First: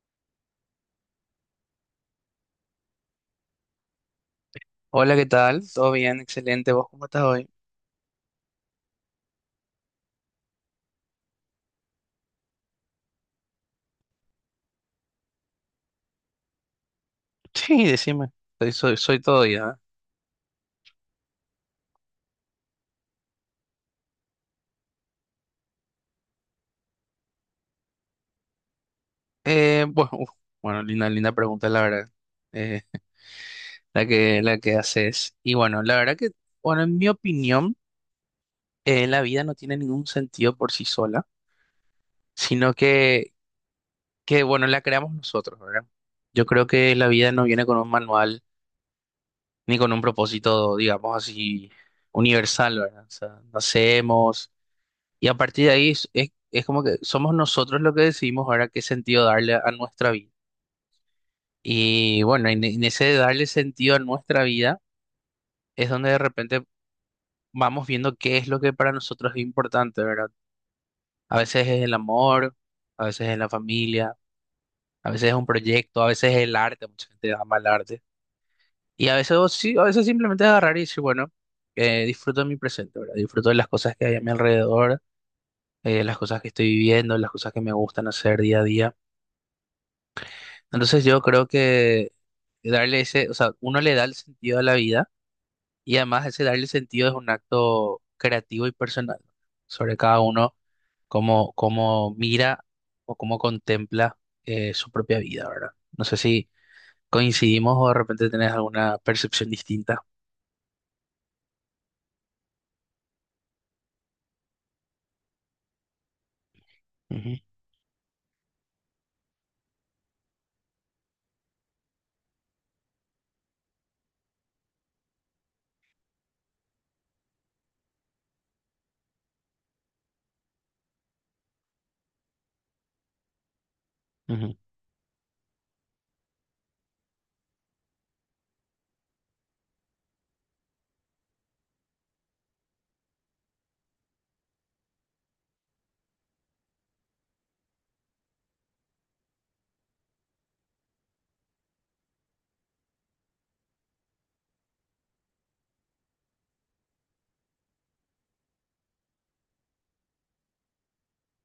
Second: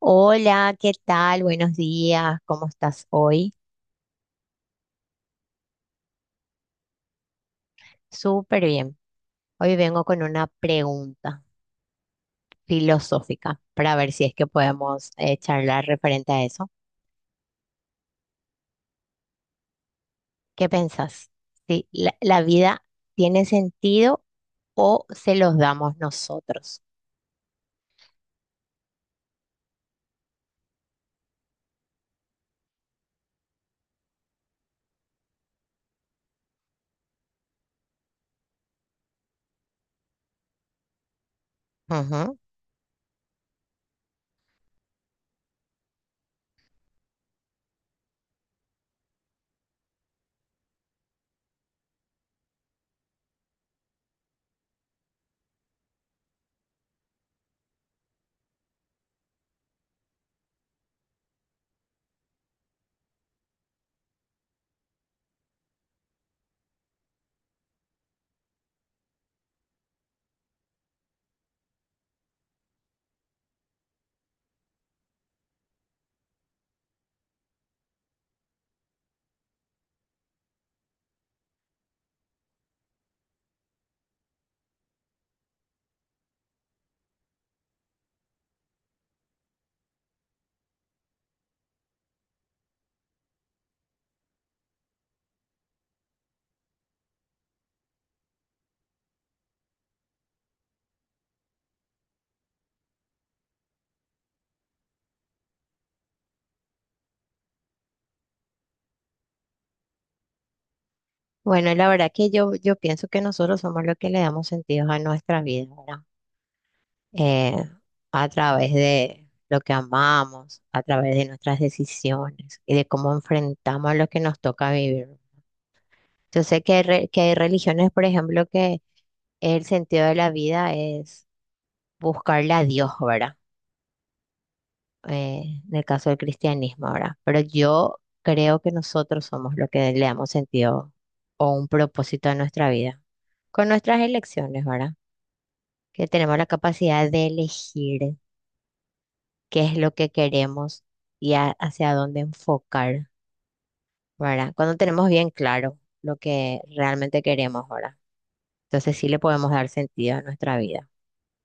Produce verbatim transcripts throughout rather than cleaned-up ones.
Hola, ¿qué tal? Buenos días, ¿cómo estás hoy? Hola, ¿qué tal? ¿Todo bien? Excelente. ¿Vos cómo estás hoy? Súper bien. Hoy vengo con una pregunta filosófica para ver si es que podemos eh, charlar referente a eso. Sí, decime. Soy, soy, soy todo ya. ¿Qué pensás? Si ¿La, la vida tiene sentido o se los damos nosotros? Eh, Eh, bueno, uf, bueno, linda, linda pregunta, la verdad. Eh, la que, la que haces. Y bueno, la verdad que, bueno, en mi opinión, eh, la vida no tiene ningún sentido por sí sola, Ujú. sino que, que, bueno, la creamos nosotros, ¿verdad? Yo creo que la vida no viene con un manual ni con un propósito, digamos así, universal, ¿verdad? O sea, nacemos. Y a partir de ahí es, es- es como que somos nosotros los que decidimos ahora qué sentido darle a nuestra vida. Y bueno, en, en ese de darle sentido a nuestra vida es donde de repente vamos viendo qué es lo que para nosotros es importante, ¿verdad? A veces es el amor, a veces es la familia, a veces es un proyecto, a veces es el arte, mucha gente ama el arte. Y a veces, o sí, a veces simplemente agarrar y decir, bueno, eh, disfruto de mi presente, ¿verdad? Disfruto de las cosas que hay a mi alrededor, eh, las cosas que estoy viviendo, las cosas que me gustan hacer día a día. Entonces yo creo que darle ese, o sea, uno le da el sentido a la vida y además ese darle sentido es un acto creativo y personal, ¿no? Sobre cada uno cómo, cómo mira o cómo contempla eh, su propia vida, ¿verdad? No sé si coincidimos o de repente tenés alguna percepción distinta. Bueno, la verdad que yo, yo pienso que nosotros somos los que le damos sentido a nuestra vida, ¿verdad? eh, a través de lo que amamos, a través de nuestras decisiones y de cómo enfrentamos lo que nos toca vivir. Yo sé que hay, re- que hay religiones, por ejemplo, que el sentido de la vida es buscarle a Dios, ¿verdad? Ujú, ujú, Eh, en el caso del cristianismo, ¿verdad? Pero yo creo que nosotros somos lo que le damos sentido o un propósito a nuestra vida, con nuestras elecciones, ¿verdad? Que tenemos la capacidad de elegir qué es lo que queremos y a- hacia dónde enfocar, ¿verdad? Cuando tenemos bien claro lo que realmente queremos, ¿verdad? Entonces sí le podemos dar sentido a nuestra vida,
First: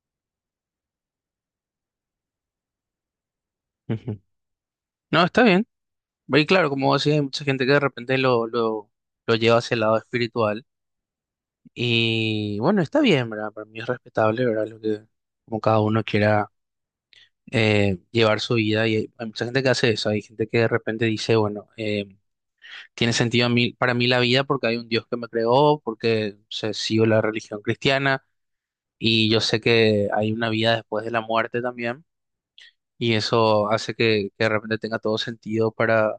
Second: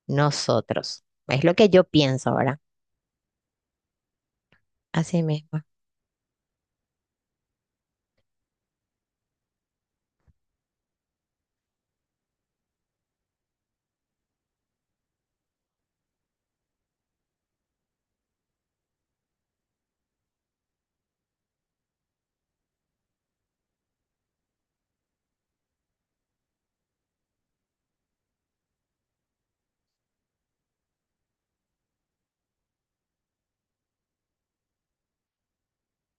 nosotros. Es lo que yo pienso, ¿verdad? ujú. Así No, está mismo, bien. Y claro, como vos decís, hay mucha gente que de repente lo, lo, lo lleva hacia el lado espiritual. Y bueno, está bien, ¿verdad? Para mí es respetable, ¿verdad? Lo que, como cada uno quiera eh, llevar su vida. Y hay, hay mucha gente que hace eso. Hay gente que de repente dice, bueno, eh, tiene sentido a mí, para mí la vida porque hay un Dios que me creó, porque se sigo la religión cristiana y yo sé que hay una vida después de la muerte también. Y eso hace que, que de repente tenga todo sentido para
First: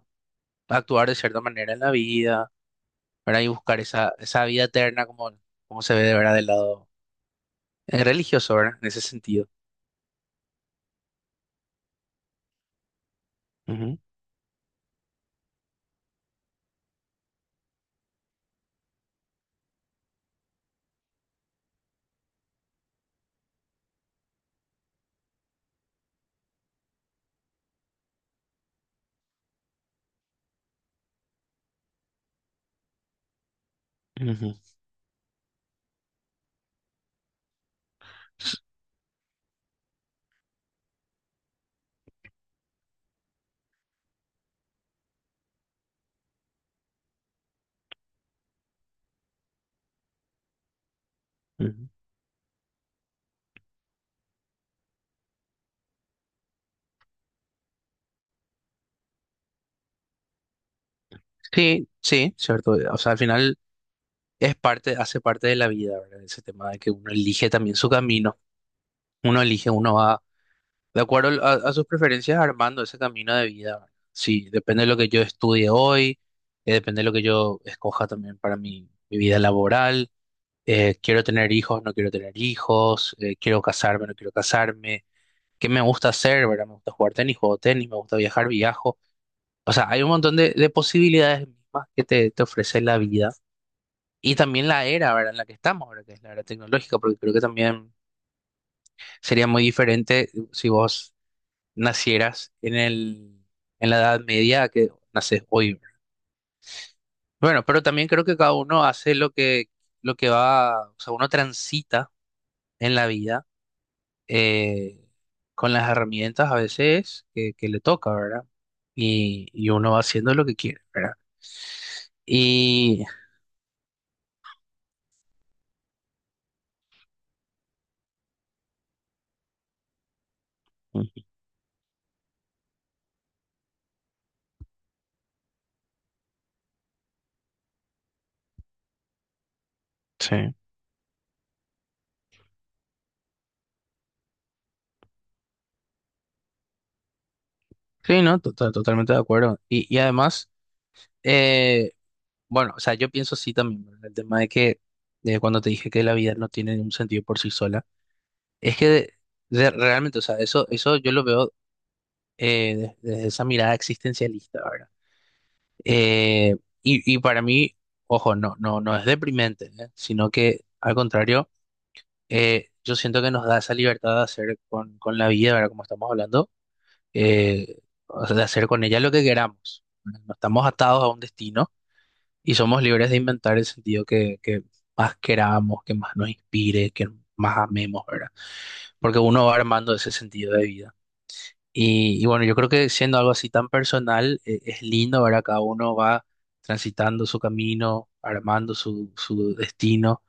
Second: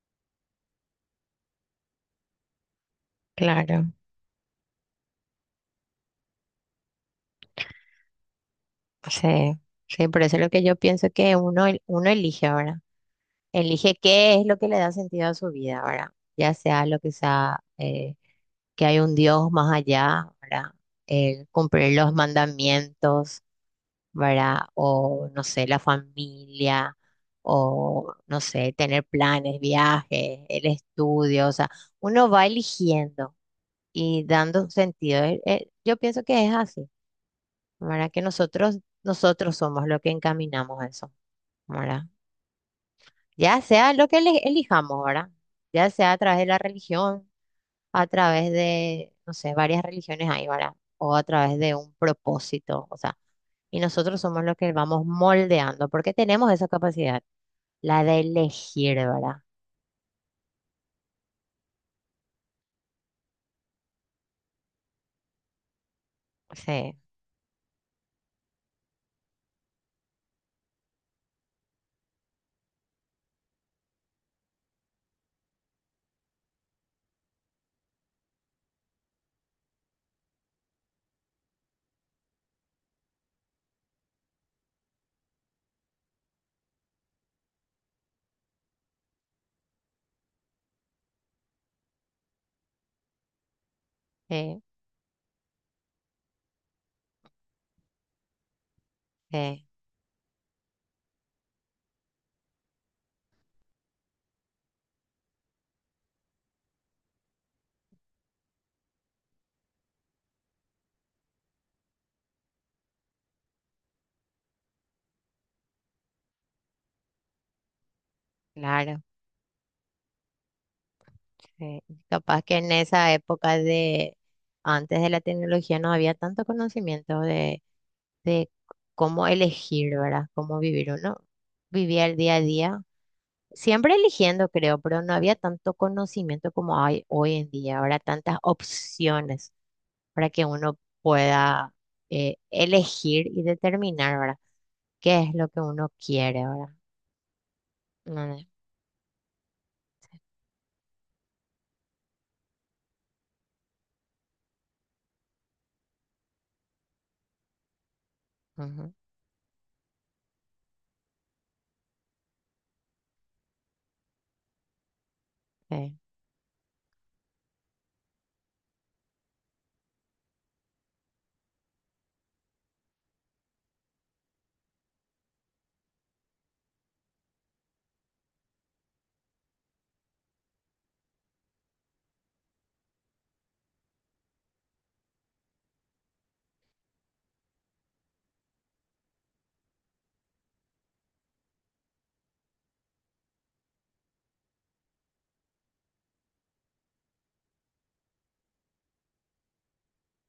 actuar de cierta manera en la vida, ¿verdad? Y buscar claro. esa, esa vida eterna como, como se ve de verdad del lado eh, religioso, ¿verdad? En ese sentido. Sí, sí, por eso es lo que yo pienso que uno, el- uno elige, ahora elige Ujú, qué es lo que le da sentido a su vida, ¿verdad? Ya sea lo que sea, eh, que hay un Dios más allá, ¿verdad? El cumplir los mandamientos, ¿verdad? O, no sé, la familia, o, no sé, tener planes, viajes, el estudio, o sea, uno va eligiendo y ujú, dando un sentido. Eh, eh, yo pienso que es así, ¿verdad? Que nosotros, nosotros somos lo que encaminamos a eso, ¿verdad? Ya sea lo que ele- elijamos, ¿verdad? Ya sea a través de la religión, a través de, no sé, varias religiones hay, ¿verdad? O a través de ujú. un propósito, o sea, y nosotros somos los que vamos moldeando, porque tenemos esa capacidad, la de elegir, ¿verdad? Sí, sí, cierto. O sea, al final es parte, hace parte de la vida, ¿verdad? Ese tema de que Sí, uno elige también su camino. Uno elige, uno va de acuerdo a, a sus preferencias armando ese camino de vida, ¿verdad? Sí, depende de lo que yo estudie hoy, eh, depende de lo que yo escoja también para mi, mi vida laboral. Eh, quiero tener hijos, no quiero tener hijos, eh, quiero casarme, no quiero casarme. ¿Qué me gusta hacer, verdad? Me gusta jugar tenis, juego tenis, me gusta viajar, viajo. O sea, hay un montón de, de posibilidades mismas que te, te ofrece la vida y sí, también la era, ¿verdad?, en la que estamos ahora, que es la era tecnológica, porque creo que también sería muy sí, diferente si vos nacieras en el, en la Edad Media que naces hoy, ¿verdad? Bueno, pero también creo que cada uno hace lo que, lo que va, o sea, uno transita en la vida eh, con las herramientas a veces que, que le toca, ¿verdad? claro, Y, y uno va haciendo lo que quiere, ¿verdad? sí. Capaz que en Y. esa época de antes de la tecnología no había tanto conocimiento de, de cómo elegir, ¿verdad? Cómo vivir uno. Vivía el día a día, siempre eligiendo, creo, pero no había tanto conocimiento como hay hoy en día. Ahora tantas opciones para que Sí, uno pueda eh, elegir y determinar, ¿verdad? ¿Qué es lo que uno quiere, ¿verdad? sí, no, Mm, To- to- totalmente de acuerdo. Y, y además, eh, bueno, o sea, yo pienso sí también, ¿verdad? El tema de que de cuando te dije que la vida no tiene ningún sentido por sí sola, es que ujú, de- de- realmente, o sea, eso, eso yo lo veo eh, de- desde esa mirada existencialista, ¿verdad? sí. Eh, y, y para mí, ojo, no, no, no es deprimente, ¿eh? Sino que al contrario, eh, yo siento que nos da esa libertad de hacer con, con la vida, ¿verdad? Como estamos hablando, eh, o sea, de hacer con ella lo que queramos. No estamos atados a un destino y somos libres de inventar el sentido que, que más queramos, que más nos inspire, que más amemos, ¿verdad? Porque uno va armando ese sentido de vida. Y, y bueno, yo creo que siendo algo así tan personal, eh, es lindo, ¿verdad? Cada uno va transitando su camino, armando su, su destino.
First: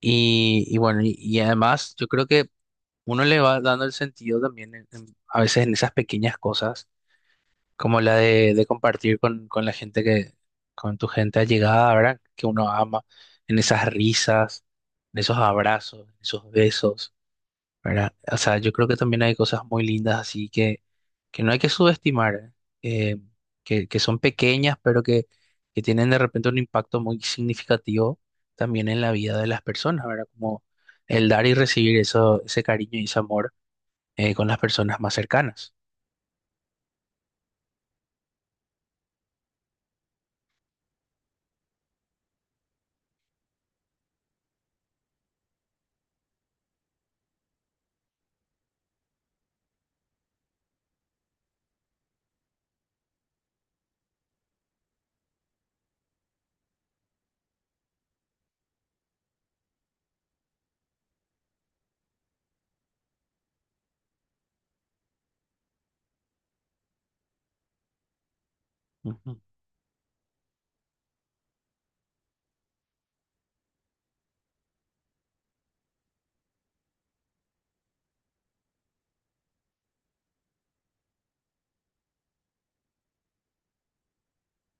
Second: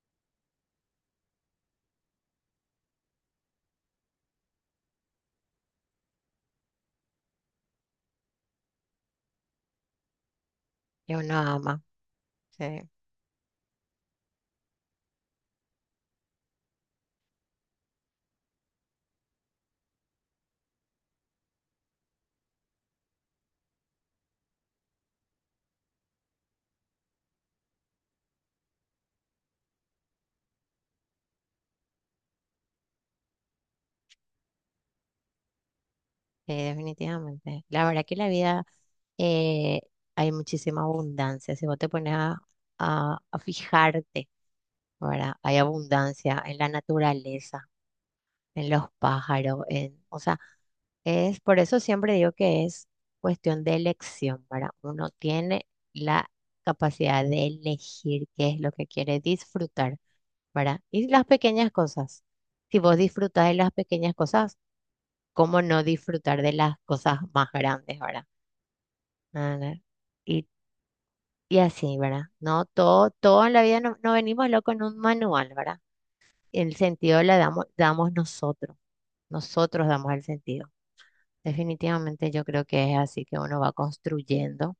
Y, y bueno, y, y además yo creo que uno le va dando el sentido también en- en- a veces en esas pequeñas cosas como la de, de compartir con, con la gente que, con tu Que uno gente ama, allegada, ¿verdad? Que uno sí, ama, en esas risas, en esos abrazos, en esos besos, ¿verdad? O sea, yo creo que también hay cosas muy lindas así que, que no hay que subestimar, eh, Eh, que, que son pequeñas, pero que, que tienen de repente un impacto muy significativo también en la vida de las personas, ¿verdad? Como el dar y recibir eso, ese cariño y ese amor eh, con las personas más cercanas. sí, definitivamente. La verdad que la vida, eh, hay muchísima abundancia. Si vos te pones a, a- a fijarte, ¿verdad? Hay abundancia en la naturaleza, en los pájaros, en, o sea, es, por eso siempre digo que es cuestión de elección, ¿verdad? Uno tiene la capacidad de elegir qué es lo que quiere disfrutar, ¿verdad? Y las pequeñas cosas. Si vos disfrutás de las pequeñas cosas, ¿cómo no disfrutar de las cosas más grandes, ¿verdad? Ujú. Ah, ¿no? Y, y así, ¿verdad? No todo, todo en la vida no, no venimos locos en un manual, ¿verdad? El sentido le damos, damos nosotros. Nosotros damos el sentido. Definitivamente yo creo que es así, que uno va construyendo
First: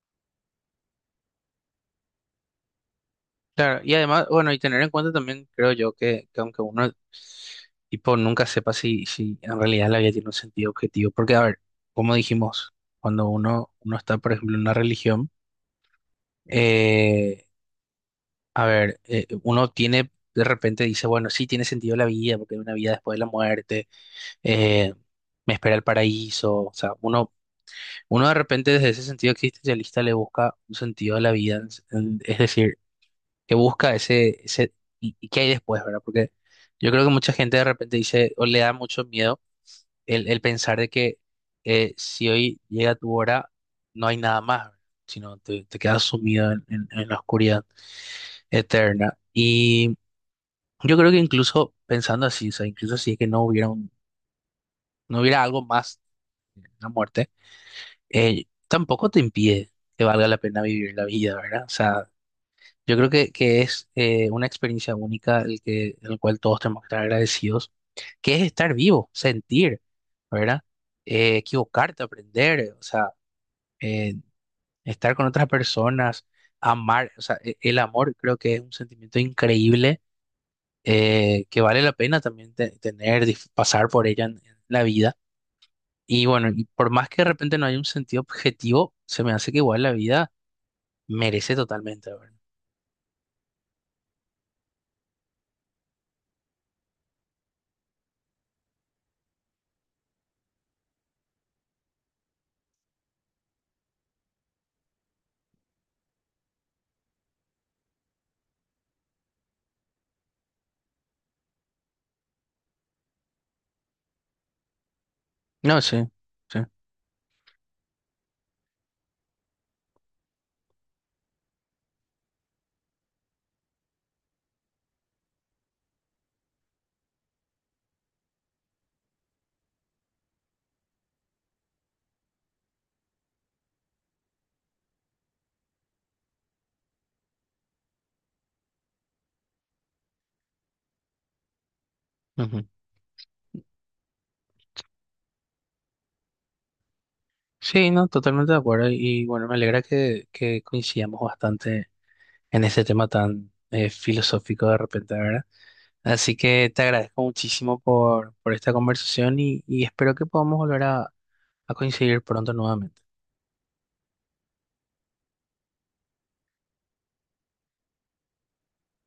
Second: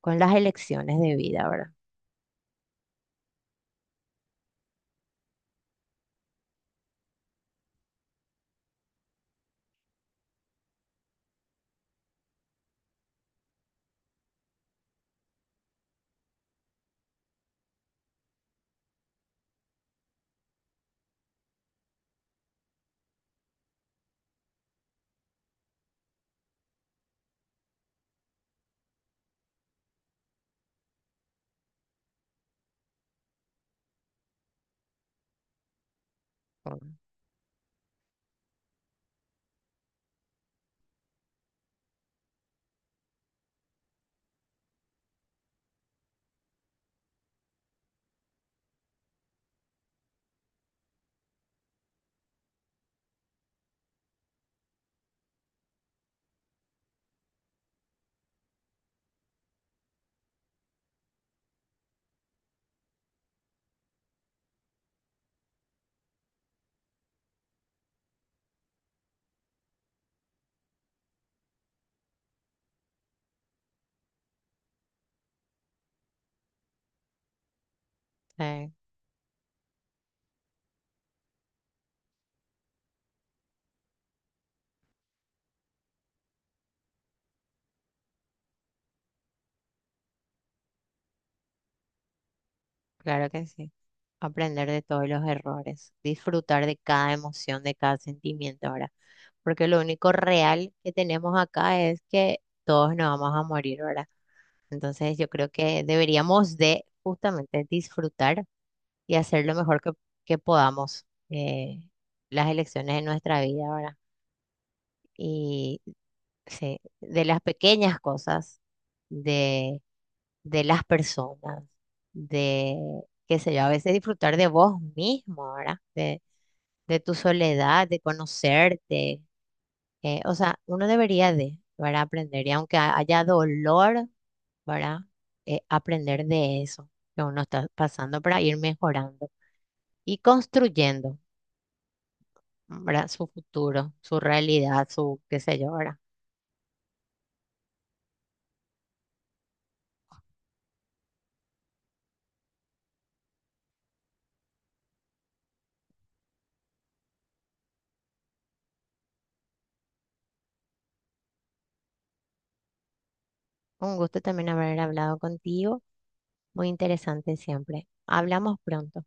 con las elecciones de vida, ¿verdad? Claro, y además, bueno, y tener en cuenta también, creo yo, que, que aunque uno, tipo, nunca sepa si, si en realidad la vida tiene un sentido objetivo, porque, a ver, como dijimos, cuando uno, uno está, por ejemplo, en una religión, eh, a ver, eh, uno tiene, de repente dice, bueno, sí tiene sentido la vida, porque hay una vida después de la muerte, eh, me espera el paraíso, o sea, uno, uno de repente desde ese sentido existencialista le busca un sentido a la vida, es decir, que busca ese, ese y, y qué hay después, ¿verdad? Porque yo Mm, creo que mucha gente de repente dice o le da mucho miedo el, el pensar de que eh, si hoy llega tu hora, no hay nada más, ¿verdad?, sino te, te quedas sumido en, en- en la oscuridad eterna. Y yo creo que incluso pensando así, o sea, incluso si es que no hubiera un- no hubiera algo más, una muerte, eh, tampoco te impide que valga la pena vivir la vida, ¿verdad? O sea, yo creo que, que es eh, una experiencia única el que, el cual todos tenemos que estar agradecidos, que es estar vivo, sentir, ¿verdad? Eh, equivocarte, aprender, o sea, eh, estar con otras personas, amar, o sea, e- el amor creo que es sí, un sentimiento increíble eh, que vale la pena también te- tener, dif- pasar por ella en, en la vida. Y bueno, y por más que de repente no haya un sentido objetivo, se me hace que igual la vida merece totalmente, ¿verdad? claro que sí. Aprender de todos los errores, disfrutar de cada emoción, de cada sentimiento, ahora. Porque lo único real que tenemos acá es que todos nos vamos a morir, ¿verdad? Entonces yo creo que deberíamos de justamente disfrutar y hacer lo mejor que, que podamos eh, las elecciones de nuestra vida, ¿verdad? Y No, sí, sí. sí, de las pequeñas cosas, de, de las personas, de, qué sé yo, a veces disfrutar de vos mismo, ¿verdad? De, de tu soledad, de conocerte. Eh, o sea, uno debería de, ¿verdad? Aprender, y aunque ha- haya dolor, ¿verdad? Eh, aprender de eso que uno está pasando para ir mejorando y construyendo, Ujú. ¿verdad? Su futuro, su realidad, su, qué sé yo, ¿verdad? Sí, no, totalmente de acuerdo. Y bueno, me alegra que, que coincidamos bastante en ese tema tan eh, filosófico de repente, ¿verdad? Así que te agradezco muchísimo por, por esta conversación y, y espero que podamos volver a, a coincidir pronto nuevamente. Un gusto también haber hablado contigo. Muy interesante siempre. Hablamos pronto.